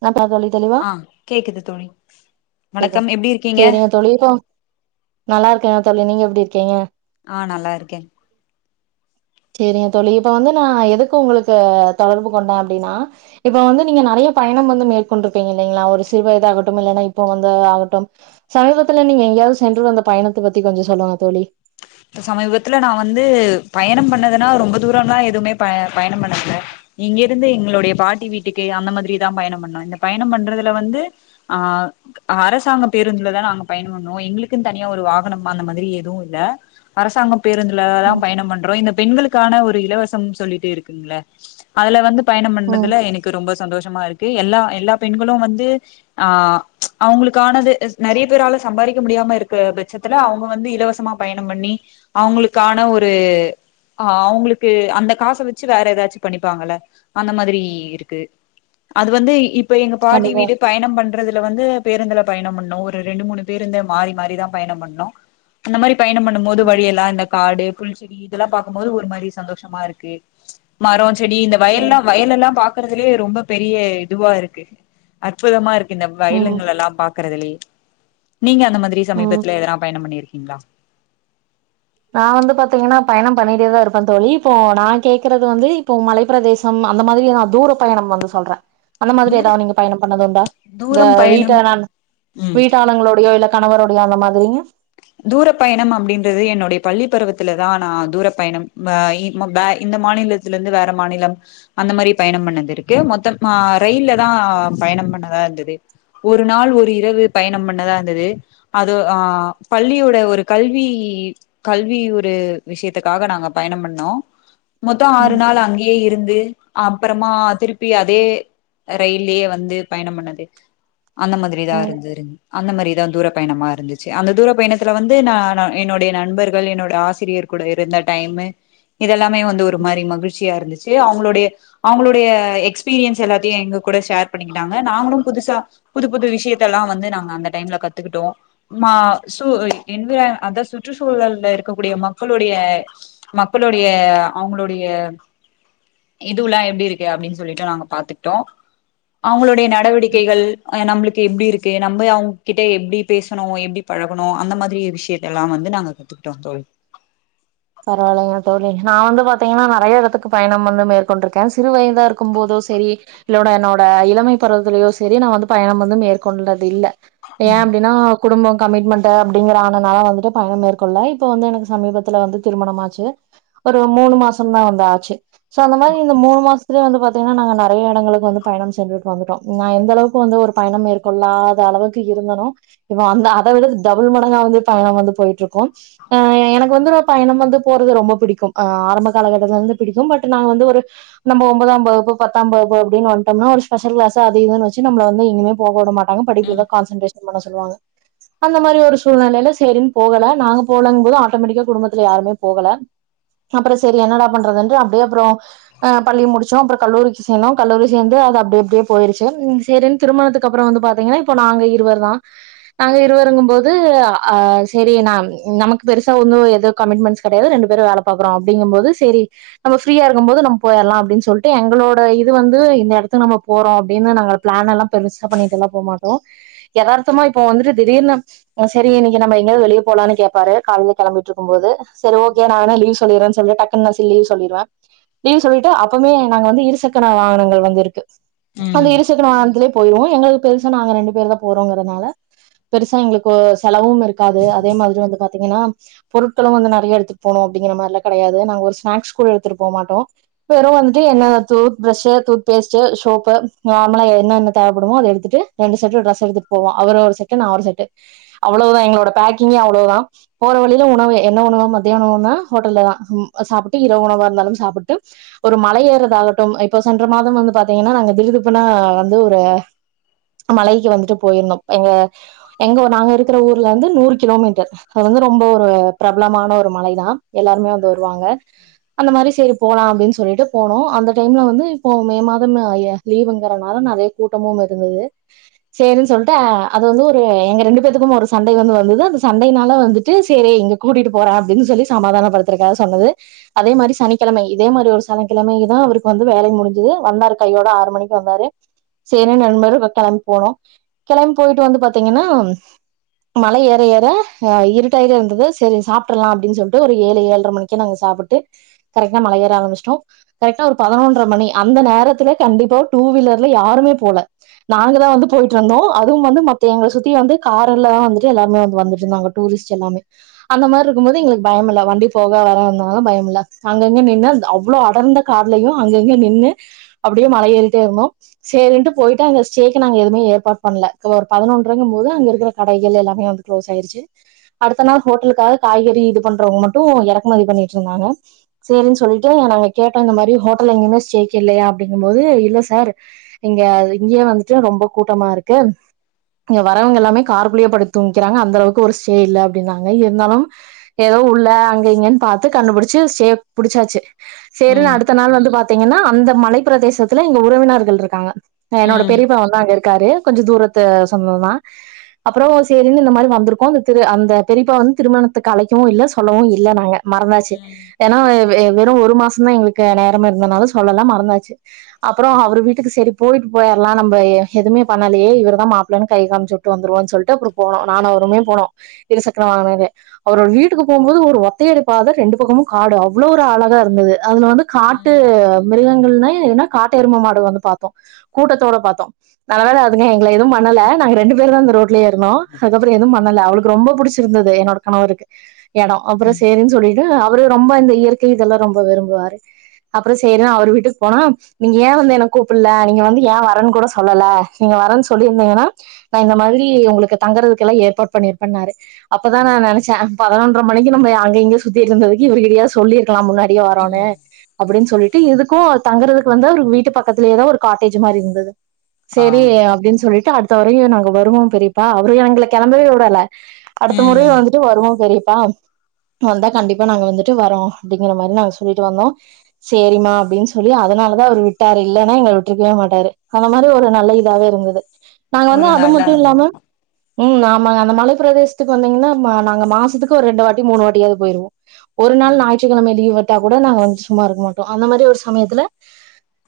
அ ஆஹ் கேக்குது தோழி கேக்குது வணக்கம் எப்படி இருக்கீங்க சேரிங்க தோழி இப்போ நல்லா இருக்கேன்னா தோழி நீங்க எப்படி இருக்கீங்க ஆ நல்லா இருக்கே தோலி இப்ப வந்து நான் எதுக்கு உங்களுக்கு தொடர்பு கொண்ட அப்படின்னா இப்ப வந்து நீங்க நிறைய பயணம் வந்து மேற்கொண்டிருப்பீங் இல்லலைங்களா ஒரு சிறு வயதுாககட்டும் இல்லைன்னா இப்போ வந்து ஆகட்டும் சமீபத்துல நீங்க எங்கயாவது சென்று அந்த பணத்தை பத்தி கொஞ்சம் சொல்லுங்க தோழி இ சமீபத்துல நா வந்து பயணம் பண்ணதுன்னா ரொம்ப தூரம்ல்லா எதுவுமே ப பயணம் பண்ணதுல இங்க இருந்து எங்கலோடியா பாட்டி வீட்டுக்கு அந்த மாதிரிதா பயணம் பண்ணோ இந்த பயணம் பண்றதுல வந்து ஆ அரசாங்க பேருந்துலதான் நாங்க பயணம் பண்ணோ எங்களுக்குன்ன தனியா ஒரு வாகன அந்த மாதிரி எதுவும் இல்ல அரசாங்கம் பேருந்துல தா ம் பயணம் பண்றோ இந்த பெண்களுக்கான ஒரு இலவசம் சொல்லிட்டு இருக்குங்கள அல வந்து பயணம் ம் பண்ணறதுல எனக்கு ரொம்ப சந்தோஷம் இருக்கு எல்லா எல்லா பெண்களும் வந்து ஆஹ அவங்களுக்கானது நெறைய பேரால சம்பாதிக்க முடியாம இருக்க பட்சத்துல அவங்க வந்து இலவசமா பயன் பண்ணி அவங்களுக்கான ஒரு அவங்களுக்கு அந்த காச வச்சு வேற ஏதாச்சும் பண்ணிப்பாங்கள அந்த மாதிரி இருக்கு அது வந்து இப்போ எங்க பாட்டி கண்டிப்பா வீடு பயணம் பண்றதுல வந்து பேருந்துல பயணம் பண்ணும் ஒரு ரெண்டு மூணு பேருந்து மாறி மாறிதான் பயணம் பண்ணும் அந்த மாதிரி பயணம் பண்ணும் போது ம் வழியெல்லாம் இந்த காடு புளிச்செடி இதெல்லாம் பாக்கும்போது ஒரு மாதிரி சந்தோஷமா இருக்கு மரம் செடி இந்த வயல்ல ம் வயல் எல்லாம் ப இருறதுலே ரொம்ப பெரிய இதுவா இருக்கு அற்புதமா இருக்கு இந்த ம் வயலுங்களல்லாம் பாக்குறதுலே நீங்க அந்த மாதிரி ம். சமீபத்துல எதனா பயண பண்ணிருக்கீங்ளா நான் வந்து பாத்தீங்கன்னா பயணம் பண்ணிட்டேதான் இருப்பேன் தோழி இப்போ நான் கேக்குறது வந்து இப்போ மலைப்ப பிரதேசம் அந்த மாதிரி நான் தூர பயணம் வந்து சொல்றேன் அந்த மாதிரி தூரம் ஏதாவது நீங்க பயணம் பண்ணதும்ண்டா உங்க தூரம் பயணம் வீட்ட ம் வீட்டாளங்களுடையோ இல்ல கணவருடைய அந்த மாதிரி தூர பயணம் அப்படின்றது என்னுடைய பள்ளி பருவத்துலதான் நான் தூர பயணம் ஆஹ் இந்த மாநிலத்தில இருந்து வேற மாநிலம் அந்த மாரி பயணம் பண்ணது இருக்கு மொத்தம் ஆஹ் ரயில்ல தான் பயணம் பண்ணதா இருந்தது ஒரு நாள் ஒரு இரவு பயணம் பண்ணதா இருந்தது அதுதோ ஆஹ் பள்ளியோட ஒரு கல்வி கல்வி ஒரு விஷயத்துக்காக நாங்க பயணம் பண்ணோம் மொத்தம் ஆறு ம் நாள் அங்கேயே இருந்து அப்புறமா திருப்பி அதே ரயிலயே வந்து பயணம் பண்ணது அந்த மாதிரி தான் ம் இருந்து இருந்தாரு அந்த மாரிதான் தூர பயணமா இருந்துச்சு அந்த தூர இப்பயணத்துல வந்து ந என்னுடைய நண்பர்கள் என்னோட ஆசிரியர் கூட இருந்த டைமு இதெல்லாமே வந்து ஒரு மாரி மகிழ்ச்சியா இருந்துச்சு அவங்களுடைய அவங்களுடைய எக்ஸ்பீரியன்ஸ் எல்லாத்தையும் எங்க கூட ஷேர் பண்ணிக்கிட்டாங்க நாங்களும் புதுசா புது புது விஷயத்தல்லாம் வந்து நாங்க அந்த டைம்ல கத்துக்கிட்டோம் ம்மா சு என்விரய் அத சுற்றுச்சூழல இருக்கக்கூடிய மக்களுடைய மக்களுடைய அவங்களுடைய இதுல்லாம் எப்படி இருக்கு எப்டின்னு சொல்லிட்டு நாங்க பாத்துட்டோம் அவங்களுடைய நடவடிக்கைகள் நம்மளுக்கு எப்டி இருக்கு நம்ம அவங்க கிட்ட எப்டி பேசணும் எப்டி பழகணும் அந்த மாரி விஷயத்த எல்லாம் வந்து நாங்க கத்துக்கிட்டோம் தோழி பரவாயில்லைங்க தோழி நான் வந்து பாத்தீங்கன்னா நெறைய இடத்துக்கு பயணம் வந்து மேற்கொண்டிருக்கேன் சிறு வயதா இருக்கும் போதோ சரி இல்லோட என்னோடஇளமை பருவத்துலயோ சரி நான் வந்து பயணம் வந்து மேற்கொண்டறது இல்ல ஏன் ம் அப்புடின்னா குடும்பம் கமிட்மெண்ட் அப்படிங்கற ஆனனால வந்துட்டு பயணம் மேற்கொள்ள இப்ப வந்து எனக்கு சமீபத்துல வந்து திருமண ஆச்சு ஒரு மூணு மாசம் தான் வந்து ஆச்சு சொ அந்த மாதிரி மூணு மாசத்துலே வந்துபாதிங்கன்னா நாங்க நெறைய இடங்களுக்கு வந்து பயணம் சென்றுட்டு வந்துட்டோம் நா எந்த அளவுக்கு வந்து ஒரு பயணம் மேற்கொள்ளாத அளவுக்கு இருந்தேனோ இப்ப அத விட டபுள் மடங்கா வந்து பயணம் வந்து போயிட்டு இருக்கும்கோம் எனக்கு வந்து பயணம் வந்து போறது ரொம்ப பிடிக்கும்ஹ ஆரம்ப காலகட்டத்தில இருந்து பிடிக்கும் பட் நாங்க வந்து ஒரு நம்ம ஒன்பதாம் வகுப்பு பத்தாம் வகுப்புப்படின்னு வந்டோம்னா ஒரு ஸ்பெஷல் கிளாஸ்னி அது இதுனு வச்சு நம்மல வந்து எங்கேயுமே போக விட மாட் படிப்புக்கு ம் தான் கான்சன்ட்ரேஷ் பண்ண சொல்லுவங்க அந்த மாரி ஒரு சூழ்நிலையில சரின்னு போகல நாங்க போலங்க போது ஆட்டோமேட்டிக்கா குடும்பத்த த்துல யாருமே போகல அப்பறம் சரி என்னடா பண்றது அப்டியே அப்பறம் பள்ளி முடிச்சோம் அறம் கல்லூரிக்கு சேர்ந்தோம் கல்லூரி சேர்ந்துது அப்பப்படியே போயிருச்சு திருமணத்திற்கு அப்பறம் நாங்க இருவர் தான் நாங்க இருவருங்க போது செரி நமக்கு பெருசா ஏதோ கமிட்மெண்டஸ் கிடையாது ரெண்டு பேரும் வேல பார்க்கிறோம் அப்படிங்கும்போது சரி நம்ம ஃப்ரீயா இருக்கும்போது நம்ப போயிடலாம் அப்பின்னு சொல்லிட்டு எங்களோட இது வந்து இந்த இடத்த நம்ம போறோம் பிளான்னால பெசா பண்ணிட்டெல்லாம் போமாட்டோம் எதார்த்தமா இப்ப வந்துட்டு திடீர்னு செரி இன்னைக்கு நம்ம எங்காவது வெளிய போலாம்னு கேப்பாரு கால கிளம்பிட்டு இரு இருக்கும் போது சரி ஓகே நானு லீவுவ் சொல்லிருறேன்னு சொல்லிட்டு டக்குன்னி லீவ் சொல்லிருவேன் லீவ் சொல்லிட்டு அப்பமே நாங்க வந்து இருசக்கன வாகனங்கள் வந்து இருக்கு அந்த ம் இருசக்கர வாகனத்துலே போய்வோம் எங்களுக்கு பெருசா நாங்க ரெண்டு பேரு தான் போறோங்கறனால பெருசா எங்களுக்கு செலவும் இருக்காது அதே மாதிரி வந்து பாத்தீங்கன்னா பொருட்களும் வந்து நெறைய எடுத்துகட்டு போணும் அப்படிங்கிற மாதிரிலாம் கெடையாது நாங்க ஒரு ஸ்நாக்ஸ் கூட எடுத்துட்டு போமாடோம் வெறும் வந்துட்டு என்ன tooth brush tooth paste soap நார்மலா என்னென தேவைப்படுமோ அத எடுத்துட்டு ரெண்டு செட்ஸ் எடுத்துட்டு போவோம் அவர் ஒரு செட்டு நான் ஒரு செட்டு அவ்வளவுதான் எங்களோட பேக்கிங்கே அவ்வளோதான் போற வழிய உணவு என்ன உணவ மத்தியான உணனா ஹோட்டல்ல தான் சாப்புட்டு இரவு உணவா இருந்தாலும் சாப்புட்டு ஒரு மலை ஏறதாகட்டும் இப்போ சென்ற மாதம் வந்து பாத்தீங்கன்னா நாங்க திடுதிப்புன்னு வந்து ஒரு மலைக்கு வந்துட்டு போயிருந்தோம் எங்க எங்க நாங்க இருக்கிற ஊர்ல வந்து நூறு கிலோமீட்டர் அது வந்து ரொம்ப பிரபலமான ஒரு மலைதான் எல்லாருமே வந்து வருவாங்க அந்த மாரி செரி போலாம் அப்டின்னு சொல்லிட்டு போனோம் அந்த டைம்ல வந்து இப்போ மே மாதம் லீவ்ங்கறனால நெறைய கூட்டமும் இருந்தது சேரினு சொல்லிட்டு அது வந்து ஒரு எங்க ரெண்டு பேத்தக்கும் ஒரு சண்டை வந்து வந்தது அந்த சண்டைனால வந்துட்டு செரி இங்க கூட்டிட்டு போறேன் அப்படின்னு சொல்லி சமாதானப்படுத்துறக்காக சொன்னது அதே மாதிரி சனிக்கிழம இதே மாதிரி ஒரு சனிகிழமைதான் அவருக்கு வந்து வேல முடிஞ்சது வந்தாரு கையோட ஆறு மணிக்கு வந்தாரு செரி ரெண்டுபேரும் கிளம்பி போனோம் கிளம்பி போயிட்டு வந்து பாத்தீங்கன்னா மலை ஏற ஏறஹ இருட்டி தயிறு இருந்துது சேரி சாப்டுறலா அப்டின்னு சொல்லிட்டு ஒரு ஏலு ஏல்ர மணிக்கு நாங்க சாப்புட்டு கரெக்டா மலை ஏற ஆரம்புச்சிட்டோ கரெக்டா ஒரு பதினொன்ற மணி அந்த நேரத்துல கண்டிப்பா டூ வீலர்ல யாருமே போல நாங்கதா வந்து போயிட்டுருந்தோ அது வோ வந்து மத்தவங்கள சுத்தி வந்து காரல்லா வந்துட்டு எல்லாருமே வந்து வந்துட்டு இருந்தாங்க டூரிஸ்ட் பேட்ச் எல்லாமே அந்த மாதிரியிருக்கும் போது எங்களுக்கு பயம் இல்ல வண்டி போக வர இருந்தாலோ பயம் இல்ல அங்கங்க நின்னு அவ்ளோ அடர்ந்த காடுலயோ அங்கங்க நின்னு அப்டியே மல ஏறிட்டேயிருந்தோ சேறின்டு போயிட்டு அங்க ஸ்டேக்கு நாங்க எதுவுமே ஏற்பாடு பண்ணல இப்ப ஒரு பதனொன்றன்னும்போது அங்க இருக்குற கடைகள் எல்லாமே வந்து கு்ளோஸ் ஆயிடுச்சு அடுத்த நாள் ஹோட்டலுக்காக காய்கறி இது பண்றவங்க மட்டோ எறக்குமதி பண்ணிட்டுயிருந்தாங்க சேரின்னு சொல்லிட்டு நாங்க கேட்டோ இந்த மாதிரி ஹோட்டல்ல எங்கயுமே ஸ்டேக்குயில்லையா அப்டின்னுமோது இல்ல சார் இங்க இங்கேயே வந்துட்டு ரொம்ப கூட்டமாயிருக்கு இங்க வரவங்க எல்லாமே கார்குள்ளயே படுத்து தூங்கிக்கிறாங்க அந்த அளவுக்கு ஒரு ஸ்டேயில்ல அப்டின்னாங்க இருந்தாலும் ஏதோ உள்ள அங்க இங்கன்னு பார்த்து கண்டுபுடிச்சு ஸ்டே புடிச்சாச்சு சேரின்னு ம் அடுத்த நாள் வந்து பாத்தீங்கன்னா அந்த மலைப் பிரதேசத்துல எங்க உறவினர்கள்யிருக்காங்க ஹ என்னோட ம் பெரியப்பா வந்து அங்கயிருக் காரு கொஞ்சோ தூரத்து சொந்தோதா அப்புறோ சேரின்னு இந்த மாதிரி வந்திருக்கோ அந்த திரு அந்த பெரியப்பா வந்து திருமணத்துக்கு அழைக்கவோ இல்ல சொல்லவோ இல்ல நாங்க மறந்தாச்சு ம் ஏன்னா வெ வெறோ ஒரு மாசோதா எங்களுக்கு நேரமே இருந்தனால சொல்லல மறந்தாச்சு அப்புறோ அவரு வீட்டுக்கு செரி போயிட்டு போயிடலா நம்ம எதுமே பண்ணலயே இவரதா மாப்புள்ளன்னு கைய காமிச்சு விட்டு வந்துருவோன்னு சொல்லிட்டு அப்புறோ போனோ நானோ அவருமே போனோ இருசக்கர வாகனோலே அவரோட வீட்டுக்கு போகுமோது ஒரு ஒத்தையடி பாத ரெண்டு பக்கமோ காடு அவ்ளோ ஒரு அழகாயிருந்துது அதுல வந்து காட்டு ம் எருமை எரும காட்டு எரும மாடு வந்து பார்த்தோ கூட்டத்தோட பார்த்தோ நல்லவேல அதுவே இல்ல எதுவோ பண்ணல நாங்க ரெண்டு பேருதா அந்த ரோட்லயேயிருந்தோ அதுப்புறோ எதுவும் பண்ணல அவளுக்கு ரொம்ப புடிச்சிருந்துது என்னோட கணவருக்கு எடோ அப்புறோ ம் சேரின்னு சொல்லிட்டு அவரு ரொம்ப இந்த இயற்கை இதெல்லா ரொம்ப விரும்புவாரு அப்புறோ சேரின்னு அவர் வீட்டுக்கு போனா நீ ஏன் வந்து எனக்கு கூப்புடல நீங்க வந்து ஏன் வரன்னு கூட சொல்லல நீங்க வரென்னு சொல்லியிருந்தீங்கன்னா நா இந்த மாதிரி உங்களுக்கு தங்கறதுக்கெல்லா ஏற்பாடு பண்ணி பண்ணாரு அப்பதா நா நெனச்சே பதனொன்ற மணிலயிருந்து நம்ம அங்க இங்க சுத்திட்டுயிருந்ததுக்கு இவரு கிட்டயாவது சொல்லிருக் கலா முன்னாடியே வரோன்னு ம் அப்டின்னு சொல்லிட்டு இதுக்கோ தங்குறதுக்கு வந்து அவரு வீட்டு பக்கத்துலயேதா ஒரு காட்டேஜ் மாதிரியிருந்துது ஆ சேரி அப்டின்னு சொல்லிட்டு அடுத் த வரவு நாங்க வருவோ பெரியப்பா அவரு எங்கள கெளம்பவே விடல அடுத்த முறை ம் வந்துட்டு வருவோ பெரிய ப்பா வந்தா கண்டிப்பா நாங்க வந்துட்டு வரோ அப்டிங்குற மாதிரி நாங்க சொல்லிட்டு வந்தோ சேரிமா அப்டின்னு சொல்லி அதனாலதா அவரு விட்டாரு இல்லன்னா எங்கள விட்டுருக்கவே மாட்டாரு அந்த மாதிரி ஒரு நல்ல இதாவேயிருந்துது நாங்க வந்து ஒரு அது நல்ல மட்டோ இல்லாம அனுபவம் உம் ஆமாங்க அந்த மலை பிரதேசத்துக்கு வந்தீங்கன்னா நாங்க மாசத்துக்கு ஒரு ரெண்டு வாட்டி மூணு வாட்டியாவது போயிருவோ ஒரு நாள் ம் ஞாயிற்றுக்கிழம லீவ் விட்டா கூட நாங்க வந்து சும்மாயிருக்க மாட்டோ அந்த மாதிரி ஒரு சமயத்துல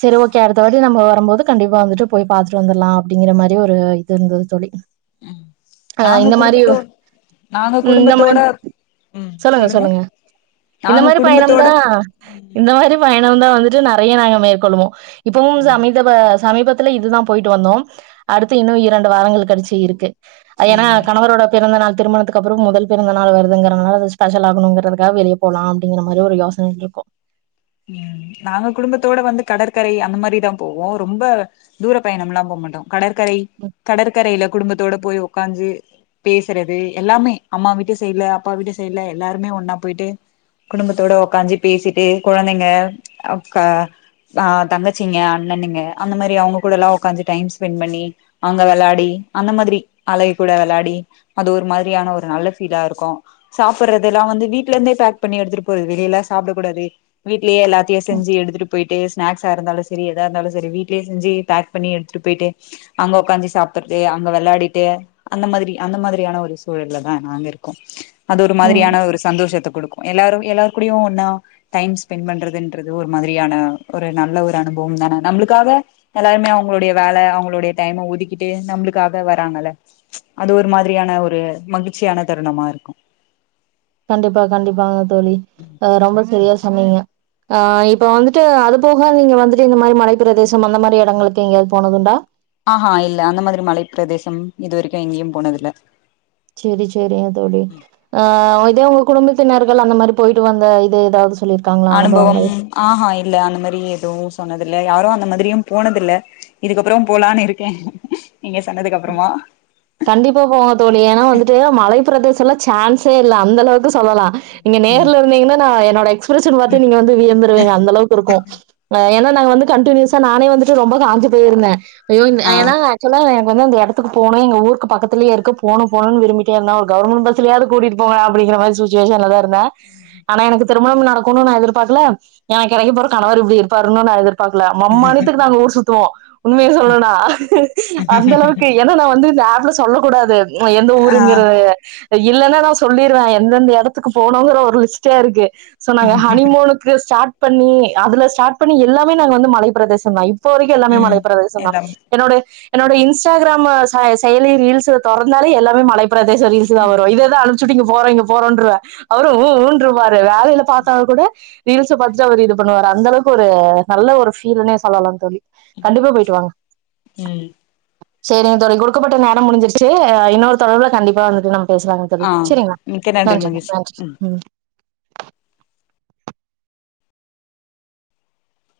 செரி ஓக்கே அடுத்த வாட்டி நம்ம வரும்போது கண்டிப்பா வந்துட்டு போய் பார்த்துட்டு வந்துடலா அப்டிங்குற மாதிரி ஒரு இது இருந்துது தோழி ம் நாங்க குடும்ப உ இந்த மாதிரி சொல்லுங்க சொல்லுங்க இந்த நாங்க மாதிரி பயணம்தா குடும்பத்தோட ம் இந்த மாரி பயணம் இன்னோ வந்துட்டு நெறைய நாங்க மேற்கொள்ளுவோ இப்பவோ ஆ சமீபவ சமீப இதுதான் போயிட்டு வந்தோம் அடுத்து இன்னும் இரண்டு வாரங்கள் கழிச்சி இருக்கு அ ஏன்னா ம் கணவரோட பிறந்த நாள் திருமணத்துக்கு அப்புறோ மொதல் பிறந்த நாள் வருதுங்கறனால அது ஸ்பெஷல் ஆக்கணுங்கிறதுக்காக வெளிய போலா அப்டிங்கிற மாரி ஒரு யோசனைல இருக்கோ உம் நாங்க குடும்பத்தோட வந்து கடற்கரை அந்த மாதிரிதான் போவோம் ரொம்ப தூர பயணம் எல்லாம் போக மாட்டோம் கடற்கரை கடற்கரையில குடும்பத்தோட போய் உக்காஞ்சு பேசுறது எல்லாமே அம்மா வீட்டு சைட்ல அப்பா வீட்டு சைட்ல எல்லாருமே ஒன்னா போயிட்டு குடும்பத்தோட உக்காஞ்சு பேசிட்டு குழந்தைங்க அஹ் தங்கச்சிங்க அண்ணண்ங்க அந்த மாதிரி அவங்க கூட எல்லாம் உக்காந்து டைம் ஸ்பெண்ட் பண்ணி அங்க விளையாடி அந்த மாதிரி அழக கூட விளாடி அது ஒரு மாதிரியான ஒரு நல்ல ஃபீலா இருக்கும் சாப்பிடுறது எல்லாம் வந்து வீடல இருந்தே பேக் பண்ணி எடுத்துட்டு போறது வெளியிலல்லாம் சாப்பிடக்க கூடாது வீட்லயே எல்லாத்தையு செஞ்சு எடுத்துட்டு போயிட்டு ஸ்நாக்ஸா இருந்தாலு சரி எதா இருந்தாலு சரி வீட்லயே செஞ்சு பேக் பண்ணி எடுத்துட்டு போயிட்டு அங்க உக்காந்து சாப்ட்டுட்டு அங்க வெளையாடிட்டு அந்த மாதிரி அந்த மாதிரியான ஒரு சூழல்லதான நாங்க இருக்கோ அது ஒரு ம். மாதிரியான ஒரு சந்தோஷத்துக்கு குடுக்கு எல்லாரு எல்லாருகூடயு ஒண்ணா டைம்ஸ் ஸ்பெண்ட் பண்றதுன்றது ஒரு மாதிரியான ஒரு நல்ல ஒரு அனுபவம்தான நம்மளுக்காக எல்லாருமே அவங்களுடைய வேல அவங்களுடைய டைம ஒதுக்கிட்டு நம்மளுக்காக வராங்கல்ல அது ஒரு மாதிரியான ஒரு மகிழ்ச்சியான தருணமா இருக்கு கண்டிப்பா கண்டிப்பா தோழி அஹ் ரொம்ப சரியா சென்னீங்க ஆஹ் இப்ப வந்துட்டு அது போக நீங்க வந்துட்டு இந்த மாதிரி மலை பிரதேசம் அந்த மாதிரி இடங்களுக்கு எங்கேயாவது போனதுடா ஆஹ்ஹ் இல்ல அந்த மாதிரி மலைைப்ப பிரதேசம் இதுவரைக்கும் எங்கேயும் போனதல செரி செரிங்க தோழி ஆஹ் எதோ குடும்பத்தினர்கள் அந்த மாதிரி போயிட்டு வந்த இது ஏதாவது சொல்லியிருக்காங்களா அனுபவங்கள்? அனுபவம் ஆஹஹா இல்ல அந்த மாதிரி எதுவும் சொன்னது இ யாரும் அந்த மாதிரியும் போனத இல்ல இதுக்கப்புறம் போலான்னு இருக்கேன் கண்டிப்பா போவோம் தோழி ஏன்னா வந்துட்டு மலை பிரதேச சொல்ல சான்ஸே இல்ல அந்த அளவுக்கு சொல்லலா இங்க நேர்ல இருந்தீங்கன்னா நா என் நாளாச்சி நீங்க வந்து வியந்துருவங்க அந்த அளவுக்கு இருக்கும் நாங்க வந்து கண்டினியூஸா நானே வந்துட்டு ரொம்ப காஞ்சி போயிருந்தேன் ய ஆ ஏனா ஆக்சுவலா வ வந்து அந்த எடத்துக்கு போணு எங்க ஊருக்கு பக்கத்துலயே இருக்கு போகணு போகணுன்னு விரும்பிட்டே இருந்தா ஒரு கவுர்மெண்டு பஸ்லயாது கூட்டிட்டு போடா அப்டிங்கற மாரி சுச்சுவேஷன்லதா இருந்தே ஆனா எனக்கு திருமணம் நடக்குன்னு நா எதிர்பாக்கல எனக்கு கெடைக்கப்போற கணவர் இப்டி இருப்பாருன்னு நா எதிர் பாக்கல மம்மானியத்துக்கு நாங்க ஊர் சுத்துவோ உண்மைய சொல்ணுன்னா அந்த அளவுக்கு ஏன்னா நான் வந்து இந்த ஆப்ல சொல்லக் கூடாது எந்த ஆ ஊருங்குறது அத இல்லலைன்னா நான் சொல்லிருவேன் எந்தெந்த இடத்துக்கு போனணுங்கிற ஒரு லிஸ்ட்டோ இருக்கு சொன்னாங்க ஹனிமூனுக்கு ஸ்டார்ட் பண்ணி அதுல ஸ்டார்ட் பண்ணி எல்லாமே நாங்க வந்து மலைப்ப பிரதேசம் தான் இப்ப வரைக்கும் எல்லாமே ம் மழைப்பேரதேசம் தான் எல்லாம் என்னோட என்னோடைய இன்ஸ்டாகிராம் செயலி ரீல்ஸ் தொடறந்தாலே எல்லாமே மழ பிரதேச ரீல்ஸ் தான் வரும் இததான் அனுபிச்சட்டுங்க போறீங்க போறன்றுவ அவரும் ஊ ஊ ஊன்றுவாறு அதாவது இதுல பாத்தாலு கூட ரீல்ஸ் பாத்துட்டு அவர் இது பண்ணுவாார் அந்தளவுக்கு ஒரு நல்ல ஒரு ஃபீல் சொல்லலாம்னு தோழி கண்டிப்பா போயிட்டு வாங்க ம் செரி தோழிநீங்க கொடுக்கப்பட்ட நேரம் முடிஞ்சிருச்சு இன்னொரு தொடர்புல கண்டிப்பா வந்துட்டு நம் பேசுலாங்க கவி ஆ செரிங்களா மிக்க நன்றி மகிழ்ச்சி ம் நன்றி